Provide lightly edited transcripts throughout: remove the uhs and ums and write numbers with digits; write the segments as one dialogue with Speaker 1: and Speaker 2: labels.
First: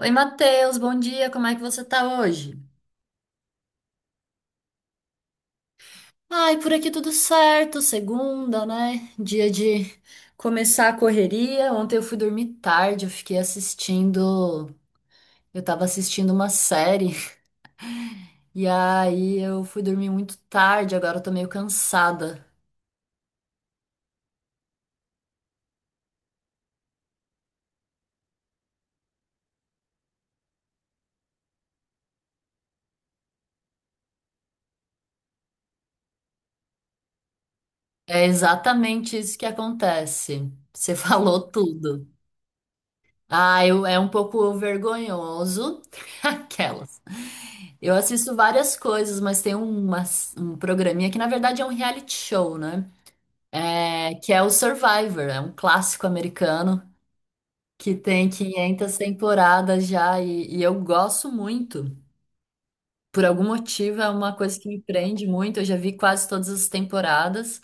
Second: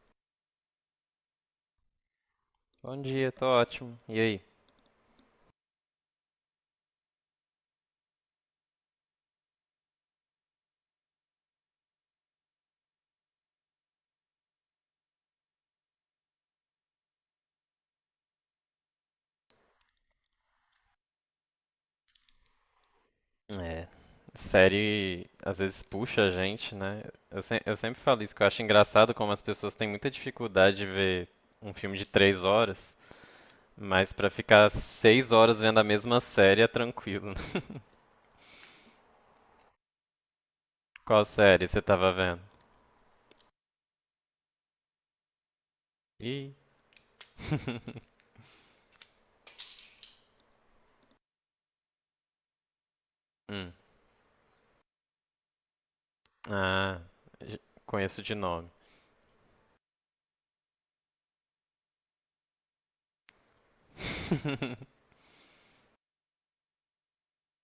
Speaker 1: Oi, Matheus, bom dia, como é que você tá hoje?
Speaker 2: Bom dia, tô ótimo. E aí?
Speaker 1: Ai, por aqui tudo certo, segunda, né? Dia de começar a correria. Ontem eu fui dormir tarde, eu fiquei assistindo, eu tava assistindo uma série, e aí eu fui dormir muito tarde, agora eu tô meio cansada.
Speaker 2: É, série às vezes puxa a gente, né? Eu, se- eu sempre falo isso, que eu acho engraçado como as pessoas têm muita dificuldade de ver um filme de 3 horas, mas pra ficar 6 horas vendo a mesma série é tranquilo, né?
Speaker 1: É exatamente isso que acontece. Você
Speaker 2: Qual
Speaker 1: falou
Speaker 2: série você
Speaker 1: tudo.
Speaker 2: tava vendo?
Speaker 1: Ah, eu, é um pouco vergonhoso,
Speaker 2: Ih.
Speaker 1: aquelas. Eu assisto várias coisas, mas tem um programinha que na verdade é um reality show, né?
Speaker 2: Hum.
Speaker 1: É, que é o Survivor, é um clássico americano
Speaker 2: Ah, j-
Speaker 1: que
Speaker 2: conheço
Speaker 1: tem
Speaker 2: de nome.
Speaker 1: 500 temporadas já e eu gosto muito. Por algum motivo é uma coisa que me prende muito. Eu já vi quase todas as temporadas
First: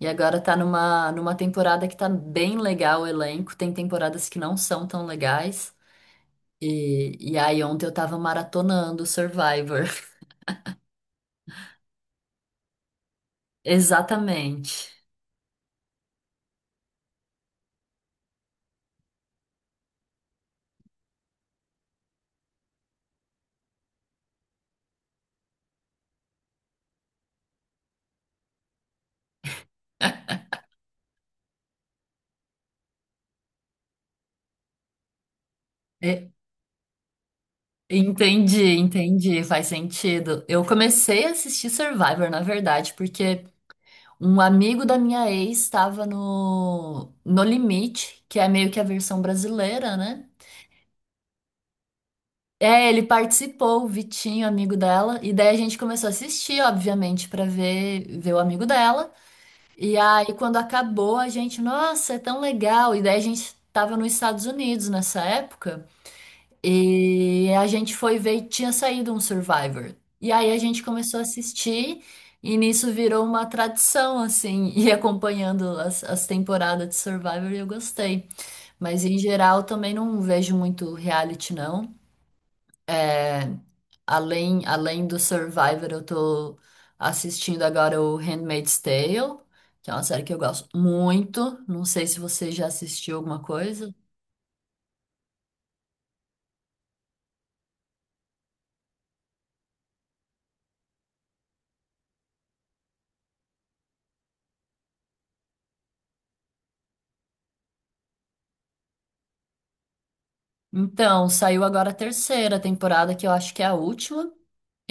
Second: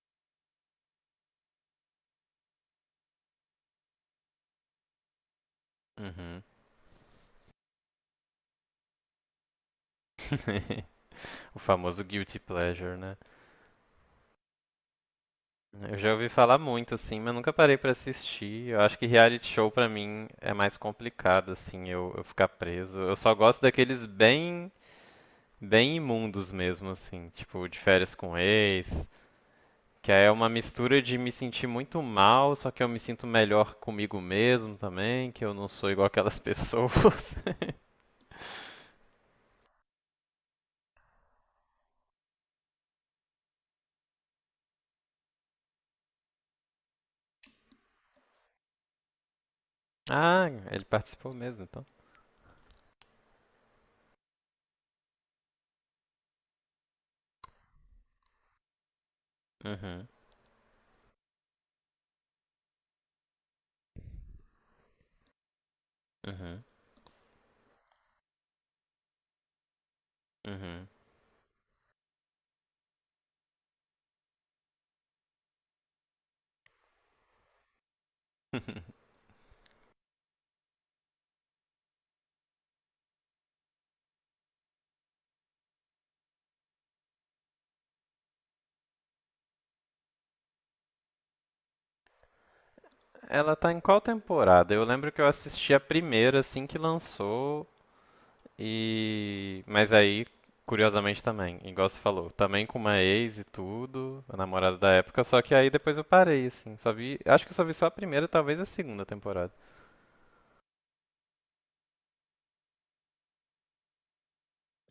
Speaker 1: e agora tá numa temporada que tá bem legal o elenco. Tem temporadas que não são tão legais.
Speaker 2: Uhum.
Speaker 1: E aí ontem eu tava maratonando o Survivor.
Speaker 2: O famoso guilty pleasure, né?
Speaker 1: Exatamente.
Speaker 2: Eu já ouvi falar muito, assim, mas nunca parei pra assistir. Eu acho que reality show pra mim é mais complicado, assim, eu ficar preso. Eu só gosto daqueles bem, bem imundos mesmo, assim, tipo de férias com ex, que aí é uma mistura de me sentir muito mal, só que eu me sinto melhor comigo mesmo também, que eu não sou igual aquelas pessoas.
Speaker 1: Entendi, entendi, faz sentido. Eu comecei a assistir Survivor, na verdade, porque um amigo da minha ex estava no No Limite, que é meio que a versão brasileira, né?
Speaker 2: Ah, ele participou mesmo, então.
Speaker 1: É, ele participou, o Vitinho, amigo dela, e daí a gente começou a assistir, obviamente, pra ver o amigo dela. E
Speaker 2: Uhum,
Speaker 1: aí quando acabou, a gente, nossa, é tão legal. E daí a gente tava nos Estados Unidos nessa época.
Speaker 2: uhum,
Speaker 1: E a gente foi ver e tinha saído um Survivor. E aí a gente
Speaker 2: uhum.
Speaker 1: começou a assistir, e nisso virou uma tradição, assim, ir acompanhando as temporadas de Survivor e eu gostei. Mas em geral também não vejo muito reality, não. Além do Survivor, eu tô assistindo agora o Handmaid's Tale, que é uma série que eu gosto muito. Não sei se você já assistiu alguma
Speaker 2: Ela tá em
Speaker 1: coisa.
Speaker 2: qual temporada? Eu lembro que eu assisti a primeira assim que lançou. E. Mas aí, curiosamente também, igual você falou, também com uma ex e tudo, a namorada da época, só que aí depois eu parei, assim. Só vi. Acho que eu só vi só a primeira, talvez a segunda temporada.
Speaker 1: Então, saiu agora a terceira temporada, que eu acho que é a última.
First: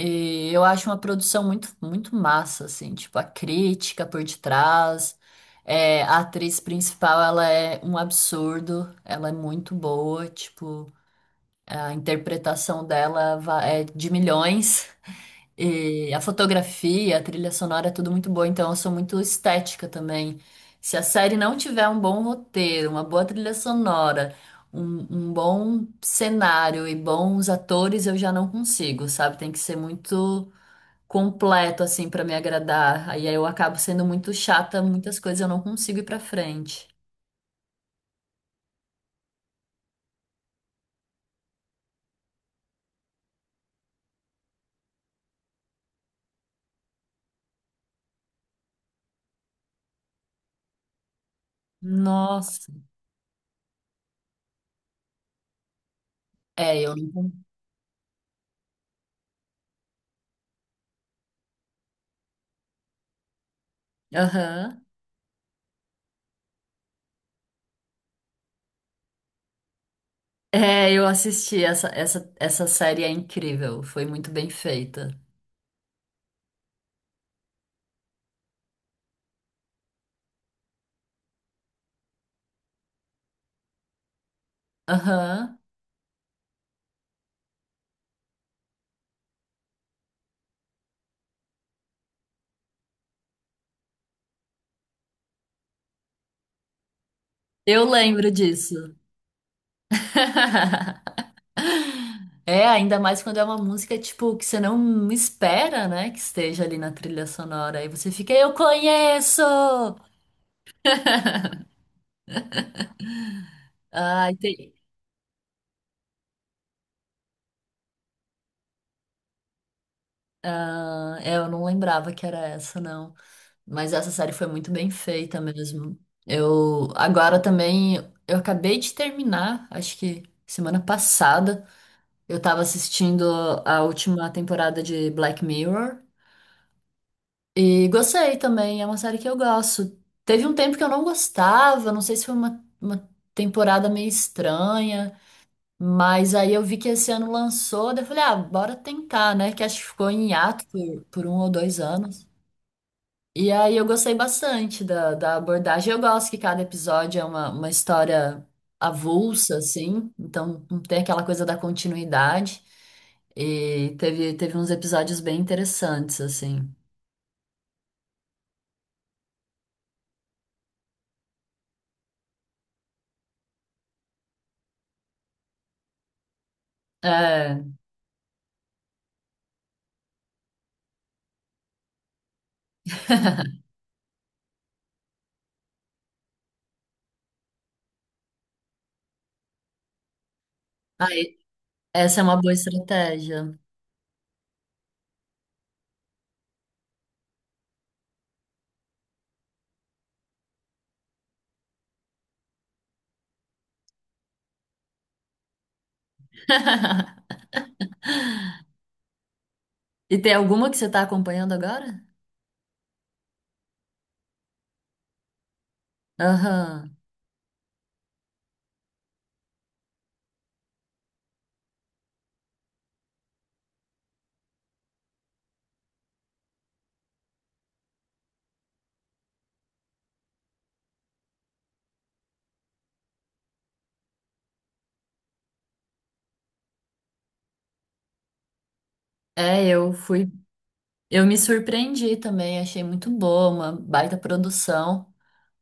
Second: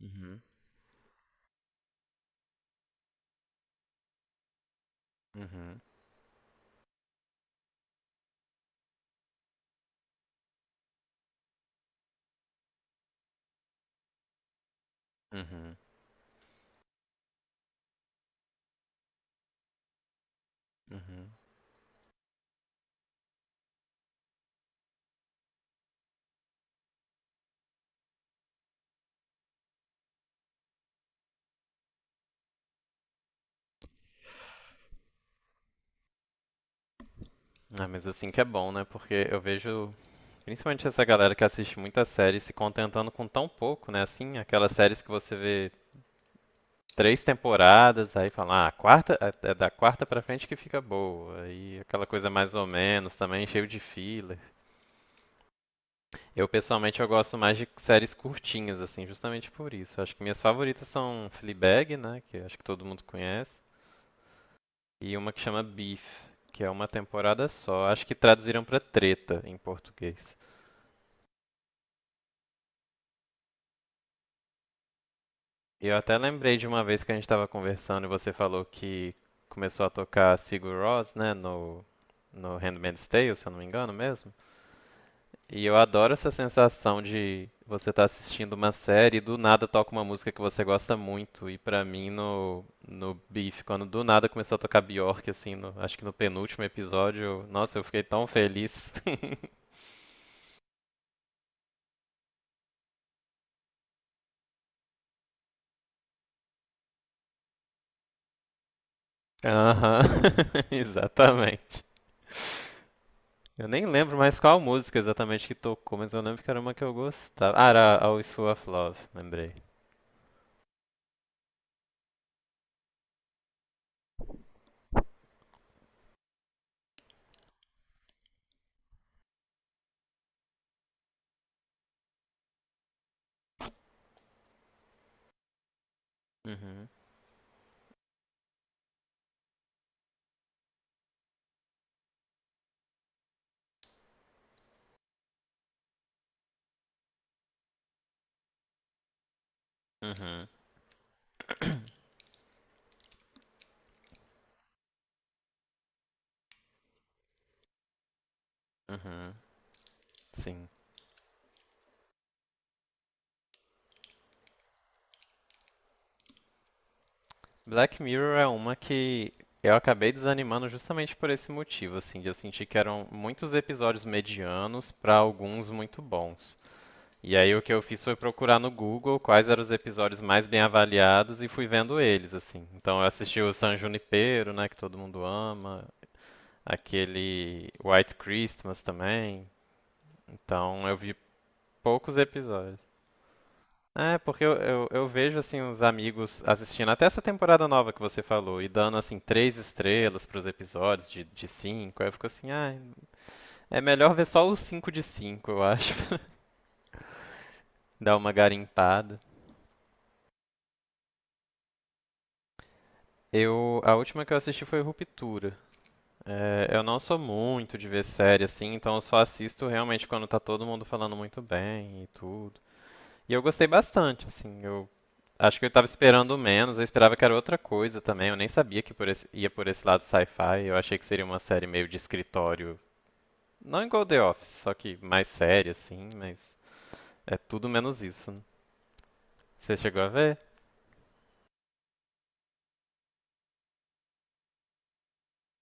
Speaker 2: Uhum.
Speaker 1: eu acho uma produção muito massa, assim, tipo, a crítica por detrás.
Speaker 2: Uhum,
Speaker 1: É, a atriz principal, ela é um absurdo, ela é muito boa, tipo, a interpretação dela é de milhões.
Speaker 2: uhum,
Speaker 1: E a fotografia, a trilha sonora é tudo muito boa, então eu sou muito estética também. Se a
Speaker 2: uhum.
Speaker 1: série não tiver um bom roteiro, uma boa trilha sonora, um bom cenário e bons atores, eu já não consigo, sabe? Tem que ser muito completo assim pra me agradar. Aí eu acabo sendo muito chata, muitas coisas eu não consigo ir pra frente.
Speaker 2: Ah, mas assim que é bom, né? Porque eu vejo, principalmente essa galera que assiste muita série se contentando com tão pouco, né? Assim, aquelas séries que você vê três temporadas, aí fala, ah, a quarta, é da quarta pra frente que fica boa. Aí aquela coisa mais ou
Speaker 1: Nossa.
Speaker 2: menos também, cheio de fila. Eu
Speaker 1: É, eu
Speaker 2: pessoalmente eu
Speaker 1: não.
Speaker 2: gosto mais de séries curtinhas, assim, justamente por isso. Acho que minhas favoritas são Fleabag, né, que acho que todo mundo conhece,
Speaker 1: Aham.
Speaker 2: e uma que chama Beef, que é uma temporada só. Acho que traduziram pra Treta em português.
Speaker 1: É, eu assisti essa série é incrível, foi muito bem feita.
Speaker 2: Eu até lembrei de uma vez que a gente estava conversando e você falou que começou a tocar Sigur Rós, né, no Handmaid's Tale, se eu não me engano mesmo.
Speaker 1: Aham.
Speaker 2: E eu adoro essa sensação de você estar assistindo uma série e do nada toca uma música que você gosta muito. E pra mim no Beef, quando do nada começou a tocar Bjork assim, acho que no penúltimo episódio, nossa, eu
Speaker 1: Eu
Speaker 2: fiquei tão
Speaker 1: lembro
Speaker 2: feliz.
Speaker 1: disso. É, ainda mais quando é uma música, tipo, que você não espera, né, que esteja ali na trilha sonora. Aí você fica, eu conheço!
Speaker 2: Aham. Exatamente. Eu nem lembro
Speaker 1: Ai,
Speaker 2: mais qual
Speaker 1: tem,
Speaker 2: música exatamente que tocou, mas eu lembro que era uma que eu gostava. Ah, era Always Full of Love, lembrei.
Speaker 1: ah, é, eu não lembrava que era essa, não. Mas essa série foi muito bem feita mesmo. Eu agora também, eu acabei de terminar, acho que semana passada, eu tava assistindo a última temporada de Black Mirror
Speaker 2: Uhum.
Speaker 1: e gostei também, é uma série que eu gosto. Teve um tempo que eu não gostava, não sei se foi uma temporada meio estranha, mas aí eu vi que esse ano lançou, daí eu falei, ah, bora tentar, né? Que acho que ficou em hiato por um ou dois anos. E aí eu gostei bastante da abordagem. Eu gosto que cada episódio é uma história
Speaker 2: Uhum.
Speaker 1: avulsa, assim, então
Speaker 2: Sim.
Speaker 1: não tem aquela coisa da continuidade. E teve uns episódios bem interessantes, assim.
Speaker 2: Black Mirror é uma que eu acabei desanimando justamente por esse motivo, assim, de eu sentir que eram muitos episódios medianos para alguns muito bons. E aí
Speaker 1: É,
Speaker 2: o que eu fiz foi procurar no Google quais eram os episódios mais bem avaliados e fui vendo eles, assim. Então eu assisti o San Junipero, né, que todo mundo ama, aquele White Christmas também. Então eu vi
Speaker 1: aí,
Speaker 2: poucos
Speaker 1: essa é uma boa
Speaker 2: episódios.
Speaker 1: estratégia.
Speaker 2: É, porque eu vejo assim os amigos assistindo até essa temporada nova que você falou e dando assim 3 estrelas pros episódios de 5. Aí eu fico assim, ah, é melhor ver só os 5 de 5, eu acho, pra dar uma garimpada.
Speaker 1: E tem alguma que você está acompanhando agora?
Speaker 2: Eu, a última que eu assisti foi Ruptura. É, eu
Speaker 1: Aham.
Speaker 2: não sou muito de ver série assim, então eu só assisto realmente quando tá todo mundo falando muito bem e tudo. E eu gostei bastante, assim. Eu acho que eu estava esperando menos, eu esperava que era outra coisa também. Eu nem sabia que ia por esse lado sci-fi. Eu achei que seria uma série meio de escritório. Não igual The Office, só que mais séria, assim, mas é tudo menos isso. Né?
Speaker 1: É,
Speaker 2: Você
Speaker 1: eu
Speaker 2: chegou a
Speaker 1: fui.
Speaker 2: ver?
Speaker 1: Eu me surpreendi também, achei muito boa, uma baita produção.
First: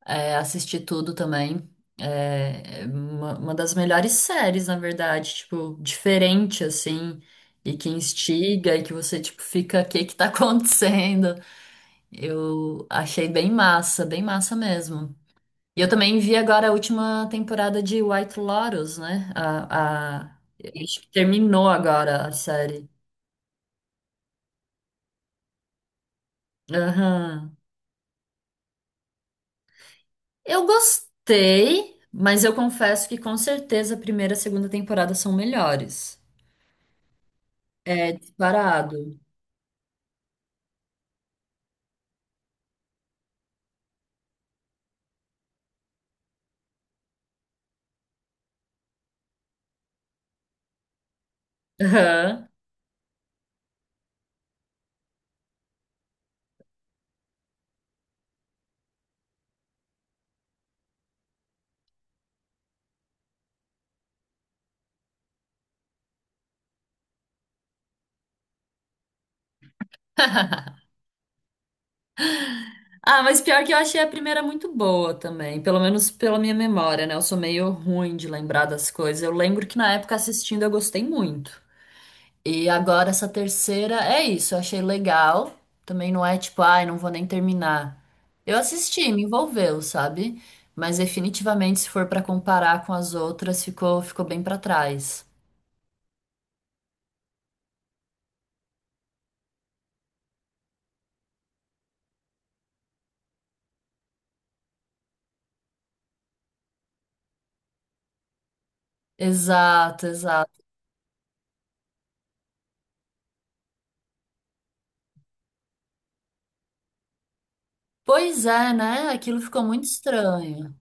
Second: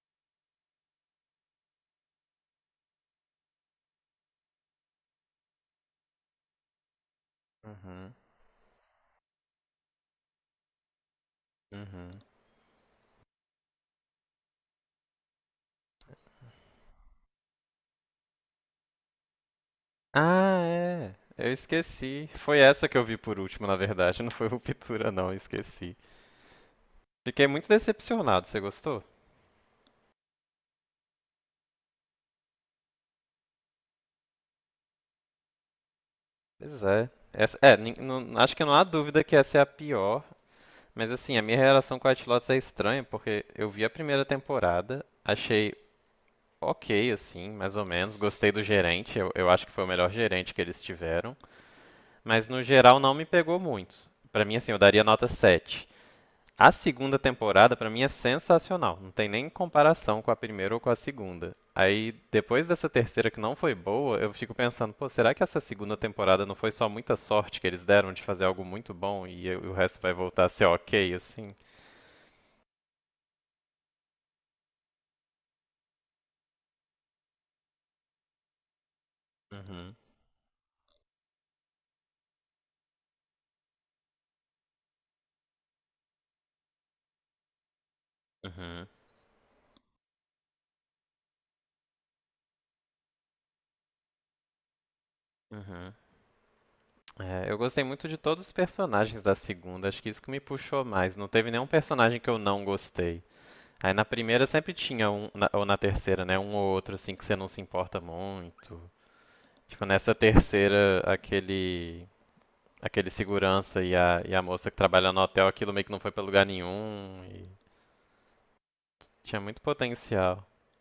Speaker 1: É, assisti tudo também. É uma das melhores séries, na verdade, tipo, diferente, assim, e que
Speaker 2: Uhum.
Speaker 1: instiga, e que você, tipo, fica, o que que tá acontecendo?
Speaker 2: Uhum.
Speaker 1: Eu achei bem massa mesmo. E eu também vi agora a última temporada de White Lotus, né? A...
Speaker 2: Ah,
Speaker 1: Acho que
Speaker 2: é. Eu
Speaker 1: terminou agora
Speaker 2: esqueci.
Speaker 1: a
Speaker 2: Foi essa
Speaker 1: série.
Speaker 2: que eu vi por último, na verdade. Não foi Ruptura, não. Eu esqueci. Fiquei
Speaker 1: Aham.
Speaker 2: muito decepcionado. Você gostou?
Speaker 1: Eu gostei, mas eu confesso que com certeza a primeira e a segunda temporada são melhores.
Speaker 2: Pois é. Essa, é,
Speaker 1: É
Speaker 2: acho que não há
Speaker 1: disparado.
Speaker 2: dúvida que essa é a pior. Mas assim, a minha relação com White Lotus é estranha, porque eu vi a primeira temporada, achei ok, assim, mais ou menos. Gostei do gerente, eu acho que foi o melhor gerente que eles tiveram. Mas
Speaker 1: Aham.
Speaker 2: no geral não me pegou muito. Pra mim, assim, eu daria nota 7. A segunda temporada, pra mim, é sensacional. Não tem nem comparação com a primeira ou com a segunda. Aí, depois dessa terceira que não foi boa, eu fico pensando, pô, será que essa segunda temporada não foi só muita sorte que eles deram de fazer algo muito bom e o resto vai voltar a ser ok, assim?
Speaker 1: Ah, mas pior que eu achei a primeira muito boa também, pelo menos pela minha memória, né? Eu sou meio ruim de lembrar das coisas. Eu lembro que na
Speaker 2: Uhum.
Speaker 1: época assistindo eu gostei muito. E agora essa terceira é isso, eu achei legal. Também não é tipo, ai, não vou nem terminar. Eu
Speaker 2: Uhum,
Speaker 1: assisti, me envolveu, sabe? Mas definitivamente se for pra comparar com as outras, ficou bem pra trás.
Speaker 2: uhum. É, eu gostei muito de todos os personagens da segunda, acho que isso que me puxou mais. Não teve nenhum personagem que eu não gostei. Aí na primeira sempre tinha um, ou na terceira, né? Um ou outro assim que você não se importa muito. Tipo,
Speaker 1: Exato,
Speaker 2: nessa
Speaker 1: exato.
Speaker 2: terceira, aquele segurança e a moça que trabalha no hotel, aquilo meio que não foi pra lugar nenhum e
Speaker 1: Pois é, né?
Speaker 2: tinha
Speaker 1: Aquilo
Speaker 2: muito
Speaker 1: ficou muito
Speaker 2: potencial.
Speaker 1: estranho.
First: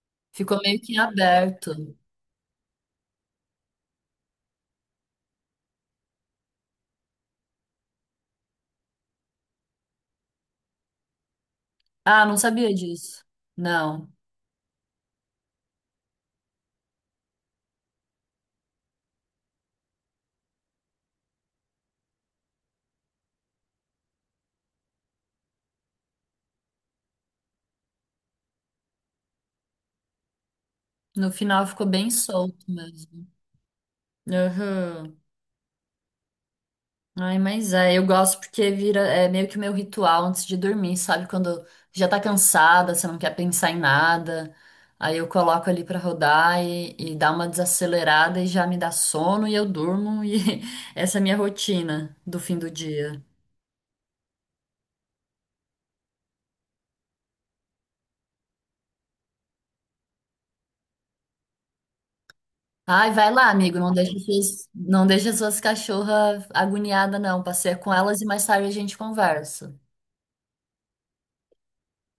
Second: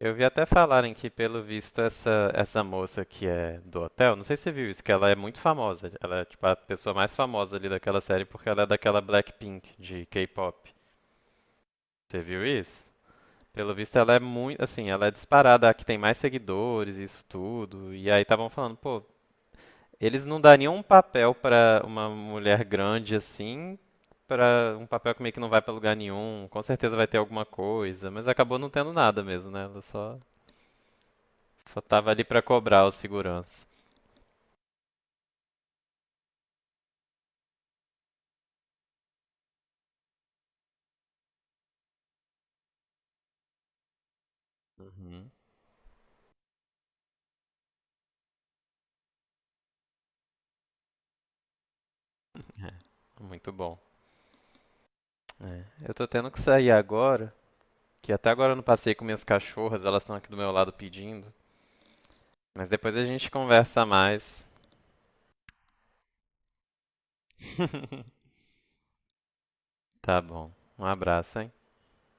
Speaker 2: Eu vi até
Speaker 1: Ficou meio
Speaker 2: falarem
Speaker 1: que
Speaker 2: que, pelo
Speaker 1: aberto.
Speaker 2: visto, essa moça que é do hotel, não sei se você viu isso, que ela é muito famosa. Ela é, tipo, a pessoa mais famosa ali daquela série porque ela é daquela Blackpink de K-pop. Você
Speaker 1: Ah, não
Speaker 2: viu
Speaker 1: sabia
Speaker 2: isso?
Speaker 1: disso.
Speaker 2: Pelo visto,
Speaker 1: Não.
Speaker 2: ela é muito, assim, ela é disparada, a que tem mais seguidores, isso tudo. E aí estavam falando, pô, eles não dariam um papel pra uma mulher grande assim, pra um papel que meio que não vai pra lugar nenhum. Com certeza vai ter alguma coisa, mas acabou não tendo nada mesmo, né? Ela só
Speaker 1: No final
Speaker 2: Só
Speaker 1: ficou
Speaker 2: tava
Speaker 1: bem
Speaker 2: ali pra
Speaker 1: solto
Speaker 2: cobrar o
Speaker 1: mesmo.
Speaker 2: segurança.
Speaker 1: Aham. Ai, mas é, eu gosto porque vira, é meio que o meu ritual antes de dormir, sabe? Quando já tá cansada, você não quer pensar em nada. Aí eu
Speaker 2: Uhum.
Speaker 1: coloco ali pra rodar e dá uma desacelerada e já me dá sono e eu durmo. E essa é a minha rotina do fim do dia.
Speaker 2: É, muito bom. É. Eu tô tendo que sair agora, que até agora eu não passei com minhas cachorras, elas estão aqui do meu lado pedindo. Mas depois a
Speaker 1: Ai,
Speaker 2: gente
Speaker 1: vai lá, amigo.
Speaker 2: conversa mais.
Speaker 1: Não deixa suas cachorras agoniadas, não. Passeia com elas e mais tarde a gente conversa.
Speaker 2: Tá bom. Um abraço, hein?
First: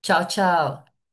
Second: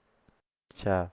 Speaker 1: Tchau, tchau.
Speaker 2: Tchau.